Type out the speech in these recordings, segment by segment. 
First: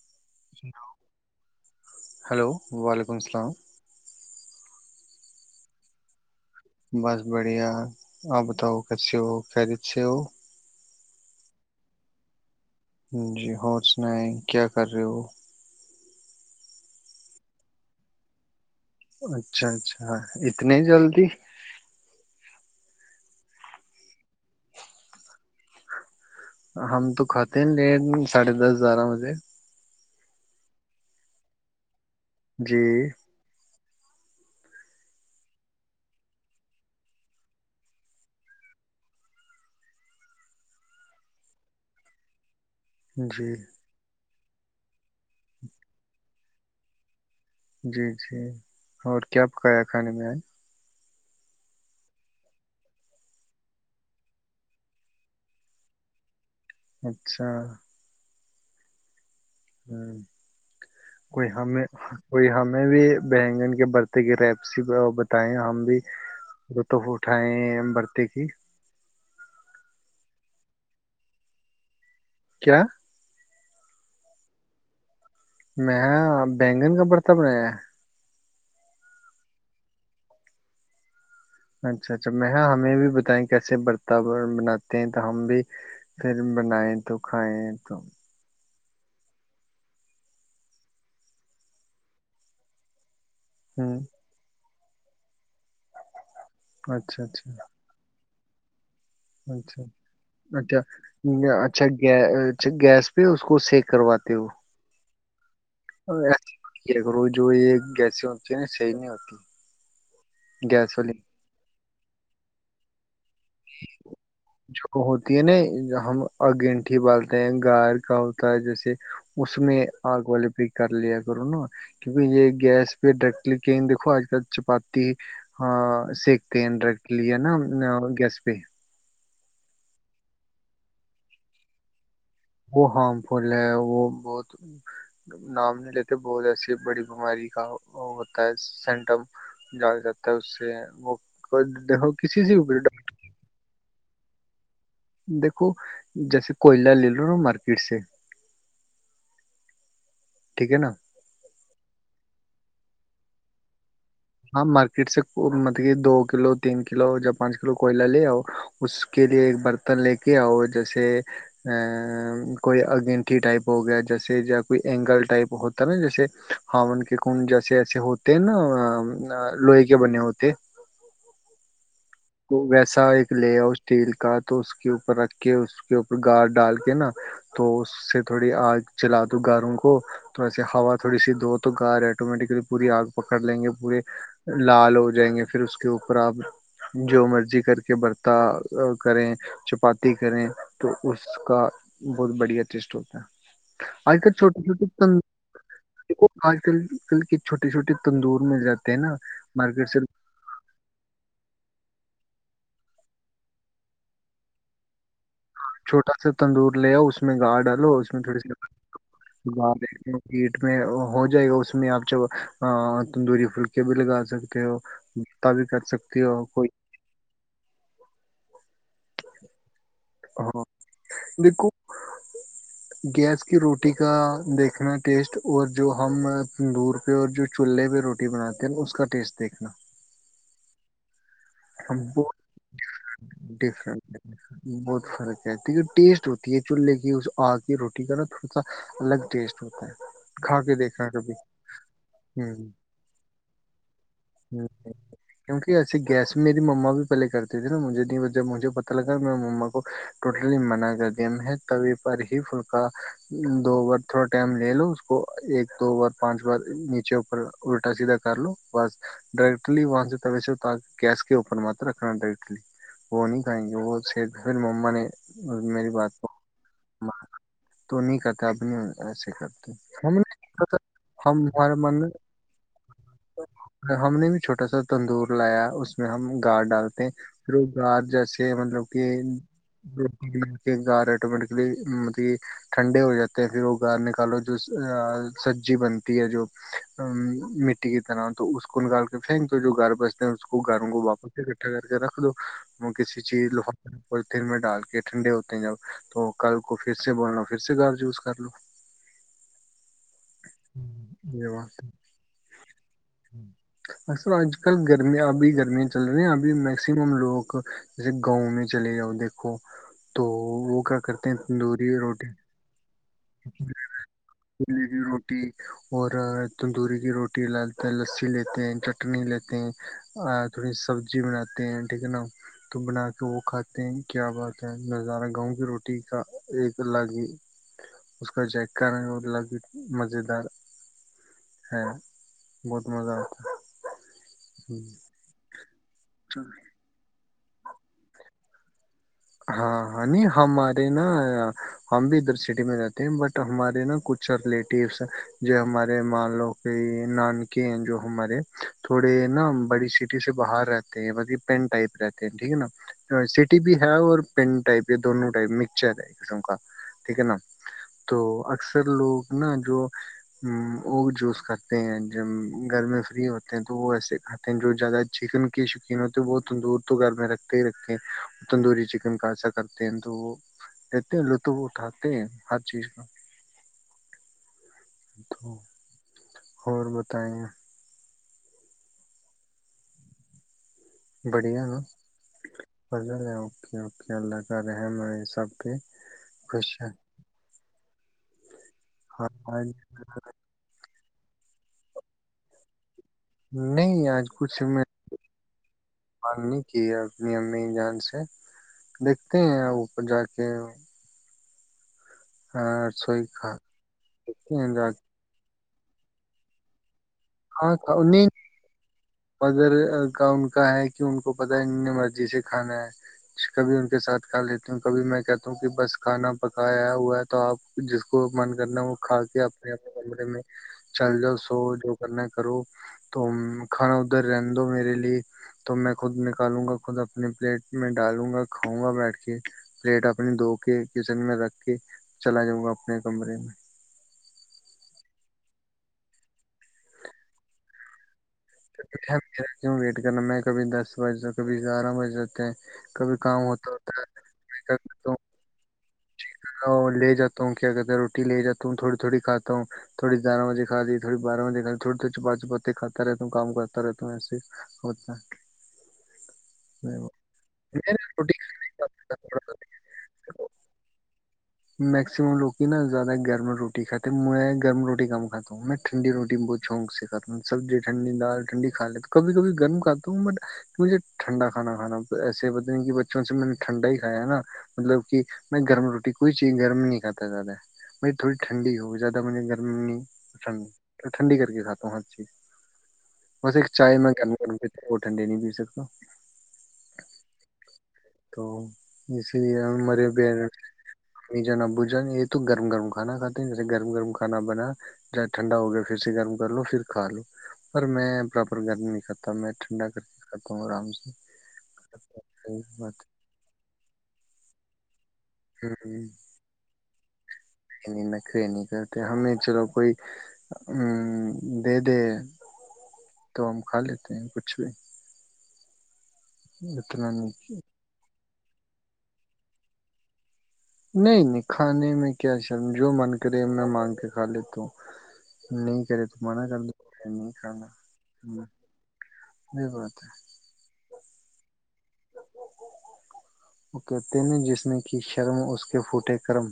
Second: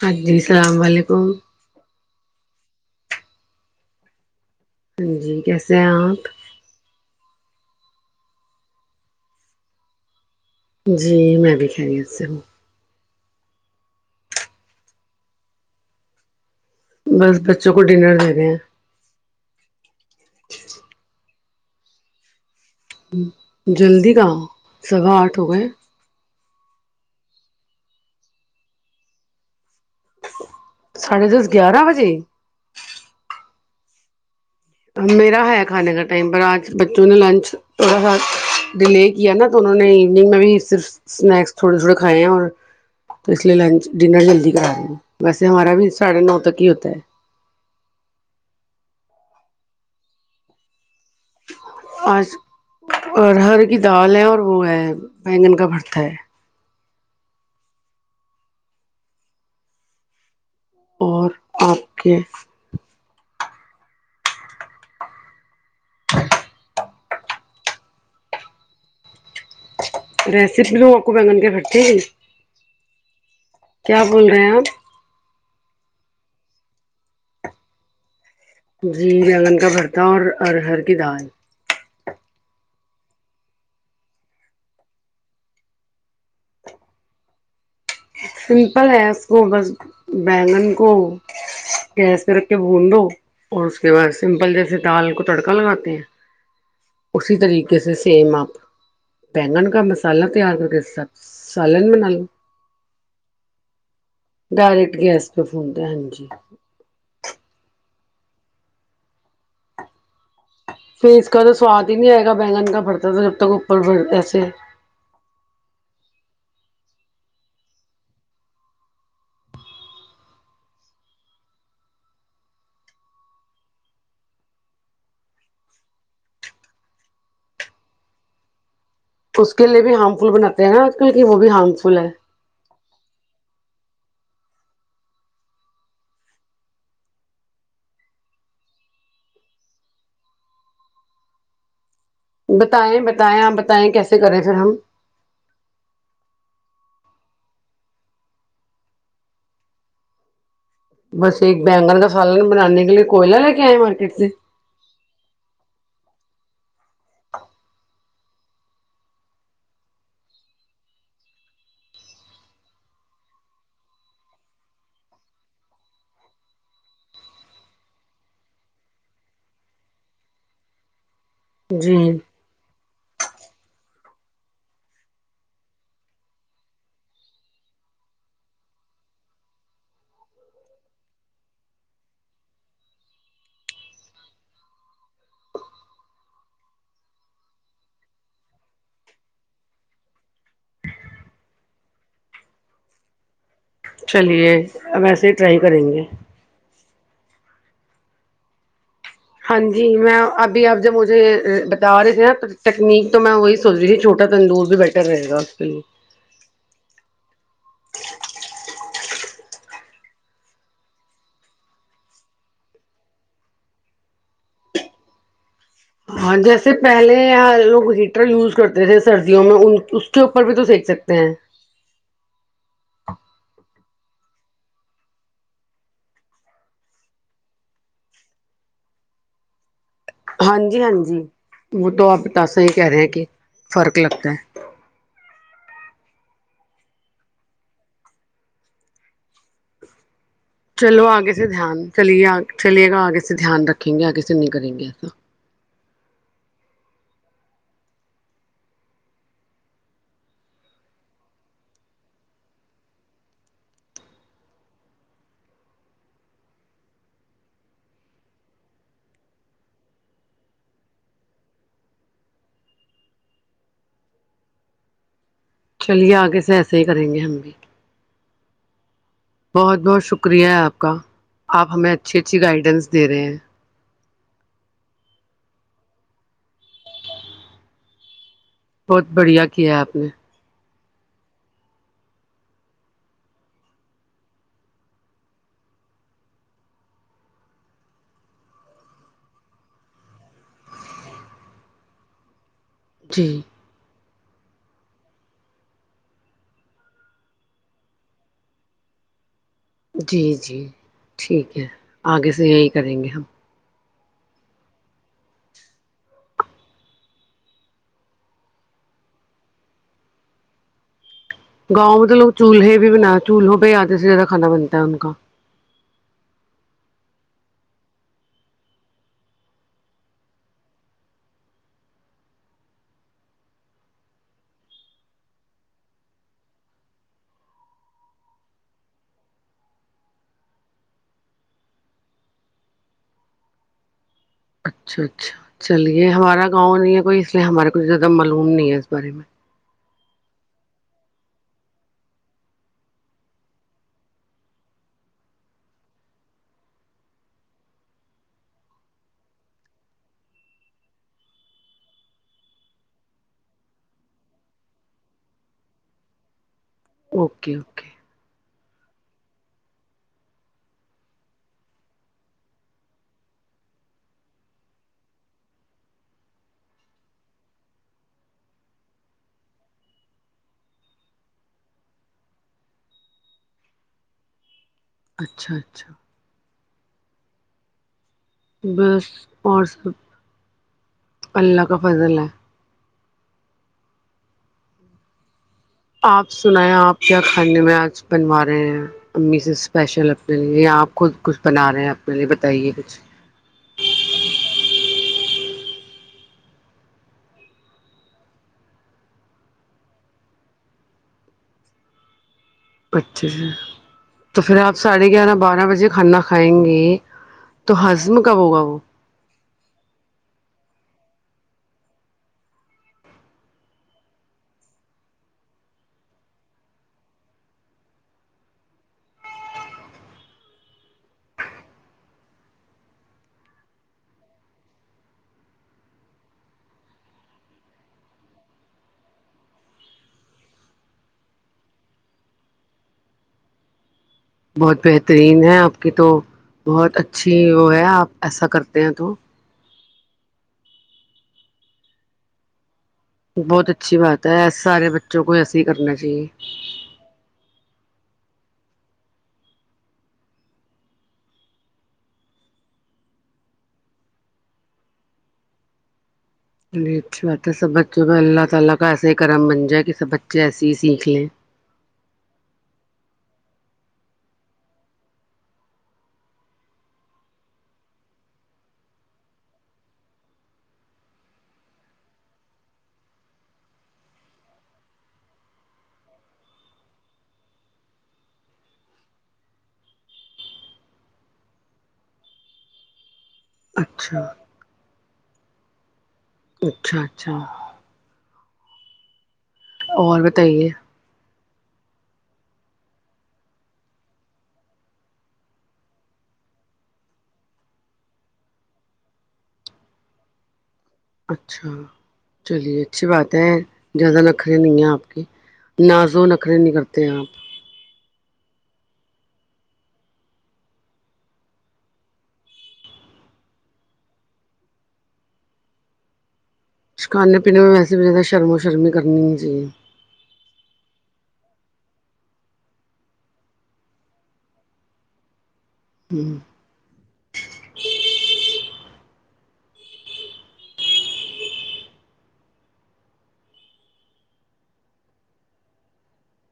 ہ جی السلام علیکم ہلو وعلیکم السلام ہاں جی کیسے ہیں آپ بس بڑھیا آپ بتاؤ کس سے ہو کیا جت سے ہو جی میں بھی خیریت سے ہوں جی ہو سنیں کیا کر رہے ہو؟ بس بچوں کو ڈنر دےنے ہیں اچھا اچھا اتنے جلدی جلدی کہاں سوا آٹھ ہو گئے ہم تو کھاتے ہیں ن لیٹ ساڑھے دس بارہ بجے صدی دس گیارہ بجے جی میرا ہےیا کھانے کا ٹائم پر آج بچوں نے لنچ تھوڑا سا ڈیلے کیا نا تو انہوں نے ایوننگ میں بھی صرف اسنیکس تھوڑے تھوڑے کھائے ہیں اور تو اس جی لیے لنچ ڈنر جلدی ویسے ہمارا بھی ساڑھے نو تک ہی ہوتا ہے جی جی اور کیا پکایا کھانے میں آئے آج ہر ہر کی دال ہے اور وہ ہے بینگن کا برت ہے اچھا ہاں اور کوئی ہمیں آپ کے کوئی ہمیں بھی بگن کے برتے کی ریپسی بتائے ہم بھی لطف اٹھائے برتی کی ریسیپ لوگ آ کو بینگن کے کھٹتی کیا کیا بول رہے ہیں آپ میں بینگن کا بڑتا بنایا جی رگن کا بھرتا اور ارہر کی دال اچھا اچھا میں ہمیں بھی بتائ کیسے برتا بناتے ہیں تو ہم بھی پھر بنائے تو کھائیں تو سمپل ہے اس کو بس بینگن کو گیس پہ رکھ کے بھون دو اور اس کے ہوں بعد سمپل جیسے دال کو تڑکا لگاتے ہیں اچھا اسی اچھا طریقے سے سیم آ بینگن کا اچھا مسالہ تیار کر اچھا کے سب یا- سالے اچھا ن منا گے لو اچھا گیس پہ اس کو سیک کرواتے ہو ڈائریکٹ گیس پہ فون د ہاں جی د رو جو یہ گیسی ہوتی ہیں نا صحیح نہیں ہوتی گیس فی والی اس کا سواد نہیں آئےا بینگن کا بڑھتا تو تک اوپر ایسے ہوتی ہے ن ہم اور گینٹھی بالتے ہیں گار کا ہوتا ہے جیسے اس میں آگ والے پہ کر لیا کرو نا کیونکہ یہ گیس پہ ڈائریکٹلی کہیں دیکو آج کل چپاتی سکتے ہیں ڈائریکٹلی ہے نا گیس پ [unintelligible] اس کے لیے بھی ہارم فل بناتے ہیں نا آج کل کی وہ بھی ہارم فل ہے وہ ہارم فل ہے وہ بہت نام نہیں لیتے بہت ایسی بڑی بیماری کا ہوتا ہے سمٹم جگ جاتا ہے اس سے وہ دیکھو کسی سے بھی بتائیں بتائیں آپ بتائیں کیسے کریں ار ہم دیکھو جیسے کوئلہ لے لو نا مارکیٹ سے ٹھیک ہے نا بس ایک بینگن کا فھال بھی بنانانی اگ کوئلا ل کیا ہے مارکیٹ سے ہاں مارکیٹ سے مطلب کہ دو کلو تین کلو یا پانچ کلو کوئلہ لے آؤ اس کے لیے ایک برتن لے کے آؤ جیسے ا کوئی اگینٹیھی ٹائپ ہو گیا جیسے یا کوئی اینگل ٹائپ ہوتا ہے نا جیسے ہاون کے کنڈ جیسے ایسے ہوتے ہیں نا لوہے کے بنے ہوتے جی کو ویس ایسا ایک لےیا اسٹیل کا تو اس کے اوپر رکھ کے اس کے اوپر گار ڈال کے نا تو اس سے تھوڑی آگ چلا دو گاروں کو تھوڑا س ہوا تھوڑی سی دھو تو گار ایٹومیٹیکلی پوری آگ پکڑ لیں گے پورے لال ہو جائیں گے پھر اس کے اوپر آپ جو مرضی کر کے برتا کریں چپاتی کریں تو اس کا بہت بڑھیا ٹیسٹ ہوتا ہے آج کل چلیے چھوٹے چھوٹے اب س ایسے ہی ٹرائی کریں گے آج کل ل کی چھوٹی چھوٹی تندور مل جاتی ہاں جی میں ابھی اب جوب مجھے جا رہے تھ نا تکنییک تو میں وہی سوچ رہی چھوٹا ت اندورز بھی بیٹر رہے گا کے لیے چھوٹا سا تندور لے آؤ اس میں گا ڈالو اس میں تھوڑی سی گار میں کیٹ میں ہو جائے گا اس میں آپ جب تندوری پھلکے بھی لگا سکتے ہو بھی کر سکتی ہاں ہو کوئی جیسے پہلے لوگ ہیٹر یوز کرتے تھے سردیوں میں کے اوپر بھی ہاں تو دیکھ سکتے ہیں دیکھو گیس کی روٹی کا دیکھنا ٹیسٹ اور جو ہم تندور پہ اور جو چولہے پہ روٹی بناتے ہیں اس کا ٹیسٹ دیکھنا ہاں جی ہاں جی وہ تو ہم آپ بہت تسہ ہی کہہ رہے ہیں کہ فرق ڈفرنٹ لگتا ہے بہت فرق ٹیسٹ ہوتی ہے چولہے کی اس آ کی روٹی کا نا تھوڑا سا الگ ٹیسٹ ہوتا ہے کھا کے چلو دیکھنا آگے کبھی سے دھیان چلیے ہ چلیے گا آگے سے دھیان رکھیں گے آگے سے نہیں کریں گے ایسا س گیس میری مما بھی پہلے کرتی تھے نا مجھے نہیں جب مجھے پتا لگا میں مما کو ٹوٹلی منع کر دیا میں توی پر ہی پلا دو بار تھوڑا ٹائم لے لو اس کو ایک دو بار پانچ بار نیچے اوپر الٹا سیدھا کر لو بس ڈائرٹلی وہاں سے ت سے گیس کے اوپر م تو رکھنا ڈائریکٹلی وہ نہیں کھائیں گے وہ پھر مما نے میری چلیے بات کو آگے سے ایسا ہی کریں گے ہم بھی تو نہیں کرتے اب نہیں ایسے کرتے بہت بہت ہم نے شکریہ ہے آپ کا ہم آپ ہمارا ہمیں من اچھی اچھی گائڈنس ہم نے بھی چھوٹا سا تندور لایا اس اس میں ہم گار ڈالتے ہیں پھر وہ گار جیسے ج مطلب بہت کہ بڑھیا کیا ہے آپ نے ل کہ گار آٹومیٹکلی مب ٹھنڈے ہو جاتے ہیں پھر وہ گار نکالو جو سبزی بنتی ہے جو م مٹی کی طرح تو اس کو نکال کے پھینک دو جو گھر بستے ہیں اس کو گھروں کو واپس اکٹھا کر کے رکھ دو وہ کسی جی چیز ل پ دن میں ڈال کے ٹھنڈے ہوتے ہیں جب تو کل کو پھر سے بول لو پھر سے گھر وز کر لو جی جی ٹھیک یہ ہے بات آگے سے یہی کریں گے ہم اصل آج کل گرمیاں ابھی گرمیاں چل رہی ہیں ابھی میکسیمم لوگ جیسے گاؤں میں چلے جاؤ دیکھو تو وہ کیا کرتے ہیں تندوری گاؤں میں تو روٹی لو چولہے بھی بنا چولہوں پہ آتے سے زیادہ کھانا بنتا تندوری ہے ان کا روٹی اور تندوری کی روٹی لالتے لسی لیتے ہیں چٹنی لیتے ہیں تھوڑی سبزی بناتے ہیں ٹھیک ہے نا تو بنا کے وہ کھاتے ہیں کیا بات ہے نظارہ گاؤں کی روٹی کا ایک الگ ہی اس کا ج الگ ہی مزیدار ہے بہت مزہ آتا ہے اچھا اچھا چلیے ہمارا گاؤں نہیں ہے کوئی کہ ہمارے کچھ زیادہ معلوم نہیں ہے بارے میں [inaudible] ہاں ہمارے نا ہم بھی ادھر سٹی میں رہتے ہیں بٹ ہمارے نا کچھ ریلیٹیوس جو ہمارے مان لو کہ نانکے ہیں جو ہمارے تھوڑے نا بڑی سٹی سے باہر رہتے ہیں بی پین ٹائپ رہتے ہیں ٹھیک ہے نا سٹی بھی اور پین ٹائپ یہ دونوں ٹائپ مکسچر ہے کسم کا ٹھیک ہے نا اوکے اوکے توث اکثر لوگ نا جو اگ جوس کھاتے ہیں ج گھر میں فری ہوتے ہیں تو وہ ایسے کھاتے ہیں جو زیادہ چکن کی شوقین ہوتے وہ تندور تو گھر میں رکھتے ہی رکھتے ہیں تندوری چکن کا ایسا کرتے ہیں تو وہ لیتے ہیں لطف اٹھاتے ہیں ہر چیز کا تو اچھا اچھا اور بتائے بس اور سب اللہ بڑھیا کا نا فضل ہے فضل ہے اوکے اوکے اللہ کا رحم ہے یہ سب پہ آپ خوش سنایا ہے آپ کیا کھانے میں آج بنوارے ہیں [inaudible] ہاں امی سے آج اسپیشل اپنے لیے آپ خود کچھ بنا رہے ہیں اپنے لیے بتائیے کچھ نہیں آج کچھ میںان نہیں کی اپنی امی جان سے دیکھتے ہیں اوپر جا کے ہاں پچ رسوئی کھا تو دیکھتے پھر ہیں آپ جا کے ساڑھے گیارہ بارہ بجے مھے کھانا کھائیں گے تو ہاں ہضم انیں کب ہوگا وہ مگرگر کا ان کا ہے کہ ان کو پتا ہے انے مرضی سے کھانا ہے کبھی ان کے ساتھ کھا لیتی ہوں کبھی میں کہتا ہوں کہ بس کھانا پکایا ہوا ہے تو آپ جس کو من کرنا وہ کھا کے اپنے اپنے کمرے میں چل جاؤ سو جو نا کرو تو کھانا ادھر رہن دو میرے لیے تو میں خود نکالوں گا خود اپنی پلیٹ میں ڈالوں گا کھاؤں گا بیٹھ کے پلیٹ اپنی دھو کے کچن میں رکھ کے چلا جاؤں گا اپنے کمرے میں بہت بہترین ہے آپ کی تو بہت اچھی وہ ہے آپ ایسا کرتے ہیں تو ج میں کبھی دس بج کبھی گیارہ بج جاتتے ہیں کبھی کام بہت ہوتا ہوتا اچھی بات ہے ای کیا سارے کرتا ہوں بچوں کو ایسے ہی کرنا چاہیے ل جاتا ہوں تھوی تھوڑی کاتا ہوں تھوی گیارہ بجےھا دیی تھڑ بہ بج کھا تھڑی تھو چپا چپاتے کاتا رہتا ت کام کرتا رہ تو ایسے ہوتا ہے میرا روٹی اللہ تعالی کا ایسے کھانے کرم بن جائے کہ بچے ایسی ہی سیکھیں میکسم لوگ کی نا زیادہ گرم روٹی کھے میں گرم روٹی کم کھا ہوں میں ٹھنی روٹی میں بہت شوق سے کھا ہوں سبزی ٹھنڈی دال ٹھنڈی کھ لیے تو کبھی کبھی گرم کھا ہوں بٹ مجھے ٹھنڈا کھانا کھا ایسے پت نہیں کہ بچوں سے میں نے ٹھنڈا ہی کھا ہے نا مطلب کہ میں گرم روٹی کوئی چیز گرم نہیں کھاتا ہے زیادہ مری تھوڑی ٹھنڈی ہو زیادہ مجھے گرم نہیں ٹھن ٹھنڈی کر کے کھاتا ہوں ہر چیز وہ چائے میں اچھا گ ٹنڈی نہیں پی سکتا اچھا اچھا تو اس جھیک ہے ہم مرے اور بھی بتائیے ن جان ابو جان یہ تو گرم گرم کھانا کھاتے ہیں جیسے گرم گرم کھانا بنا جاہے ٹھنڈا ہو گیا پھر سے گرم کر لو پھر کھا لو پر میں پراپر گرم نہیں کاتا میں ٹھنڈا کر کے کھاتا ہوں آرام سے اچھا چلیے اچھی بات ہے زیادہ لکھریں نہیں ہیں آپ ہے۔ ہوں، نازو نخرے نہیں کرتا تے ہیں آپ ے نہیں کرتے ہمیں چلو کوئی دے دے تو ہم کھا لیتے ہیں کچھ بھی اتنا کھانے پینے نہیں میں ویسے بھی زیادہ شرم و شرمی کرنی ہو چاہیے نہیں نہیں کھانے میں کیا شرم جو من کرے میں مانگ کے کھا لیتا ہ نہیں کرے تو ہ منع کر نہیں کھانا یہ بات ہے کہتے ن جسم کی شرم اس کے پھوٹے کرم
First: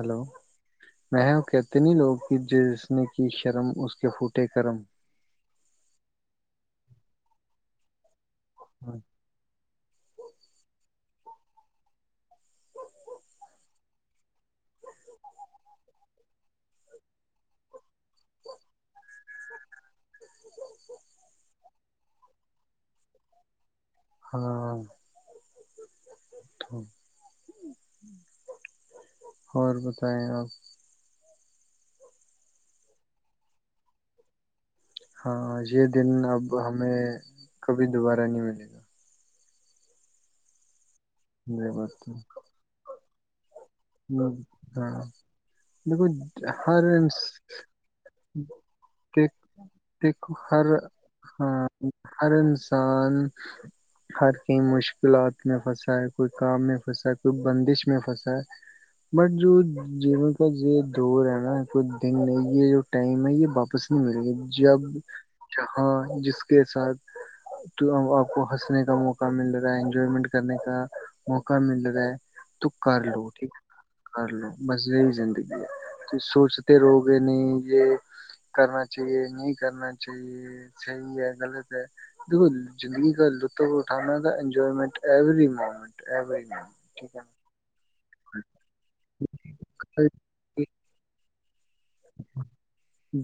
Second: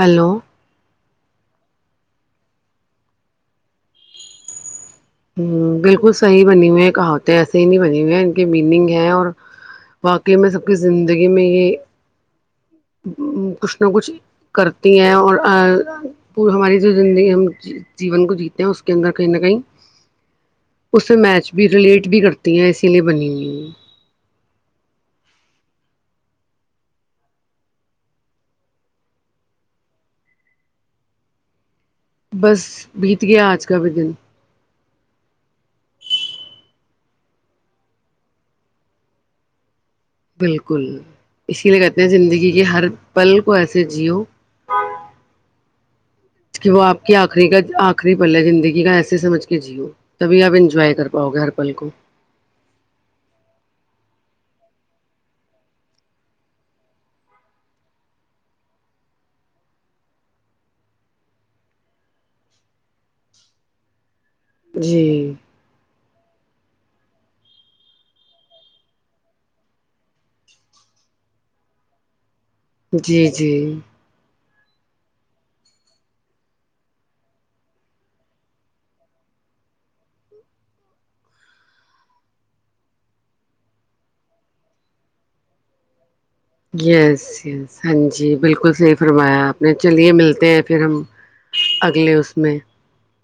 ہلو م کہتے نہیں لوگ کی جس نے کی شرم اس کے پھوٹے کرم ہ بالکل صحیح بنی ہوئی ہیں کہا ہوتے ایسے ہی نہیں بنی ہوئے ہیں مییننگ ہے اور واقی میں سب کی زندگی میں یہ کچھ نہ کچھ کرتی ہیں اور پ ہماری جو زندگی ہم جیون کو جیتے ہیں اس کے اندر کہیں نہ کہیں اس سے میچ بھی ریلیٹ بھی کرتی ہیں اسی لیے بنی ہوئی ہے ہاں تو اور بتائیں آپ بس بیت گیا آج کا بھی دن ہاں یہ دن اب ہمیں کبھی دوبارہ نہیں ملے گا بالکل اسی لیے کہتے ہیں زندگی کے ہر پلک ہ ہاں دیکھو کہ وہ ہر آپ کی انس آخری کا آخری پل ہے زندگی کا ایسے سمجھ کے جیو دیکھو تبھی آپ ہر انجوائے کر پاؤ گے ہ ہر پل کو ہر انسان ہر کہیں مشکلات میں پھنسا ہے کوئی کام میں پھنسا ہے کوئی بندش میں پھنسا ہے بٹ جو جیون کا یہ دور ہے نا کو دن ہے یہ جو ٹائم ہے یہ واپس نہیں ملے گی جب جی جہاں جس کے ساتھ آپ کو ہنسنے کا موقع مل رہا ہے انجوائمنٹ کرنے کا موقع مل رہا ہے تو کر جی لو ٹھیک جی کر ل مزی زندگی ہے سوچتے رہو گے نہیں یہ کرنا چاہیے نہیں کرنا چاہیے صحیح ہے غلط ہے دیکھو زندگی کا لطف اٹھانا تھا enjoyment every moment yes yes ہاں جی بالکل صحیح فرمایا آپ نے چلیے ملتے ہیں پھر ہم اگلے اس میں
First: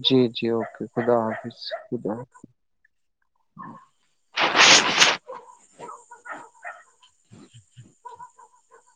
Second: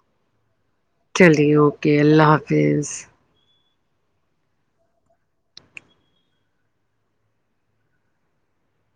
جی جی اوکے خدا چلیے حافظ اوکے خدا اللہ حافظ [unintelligible]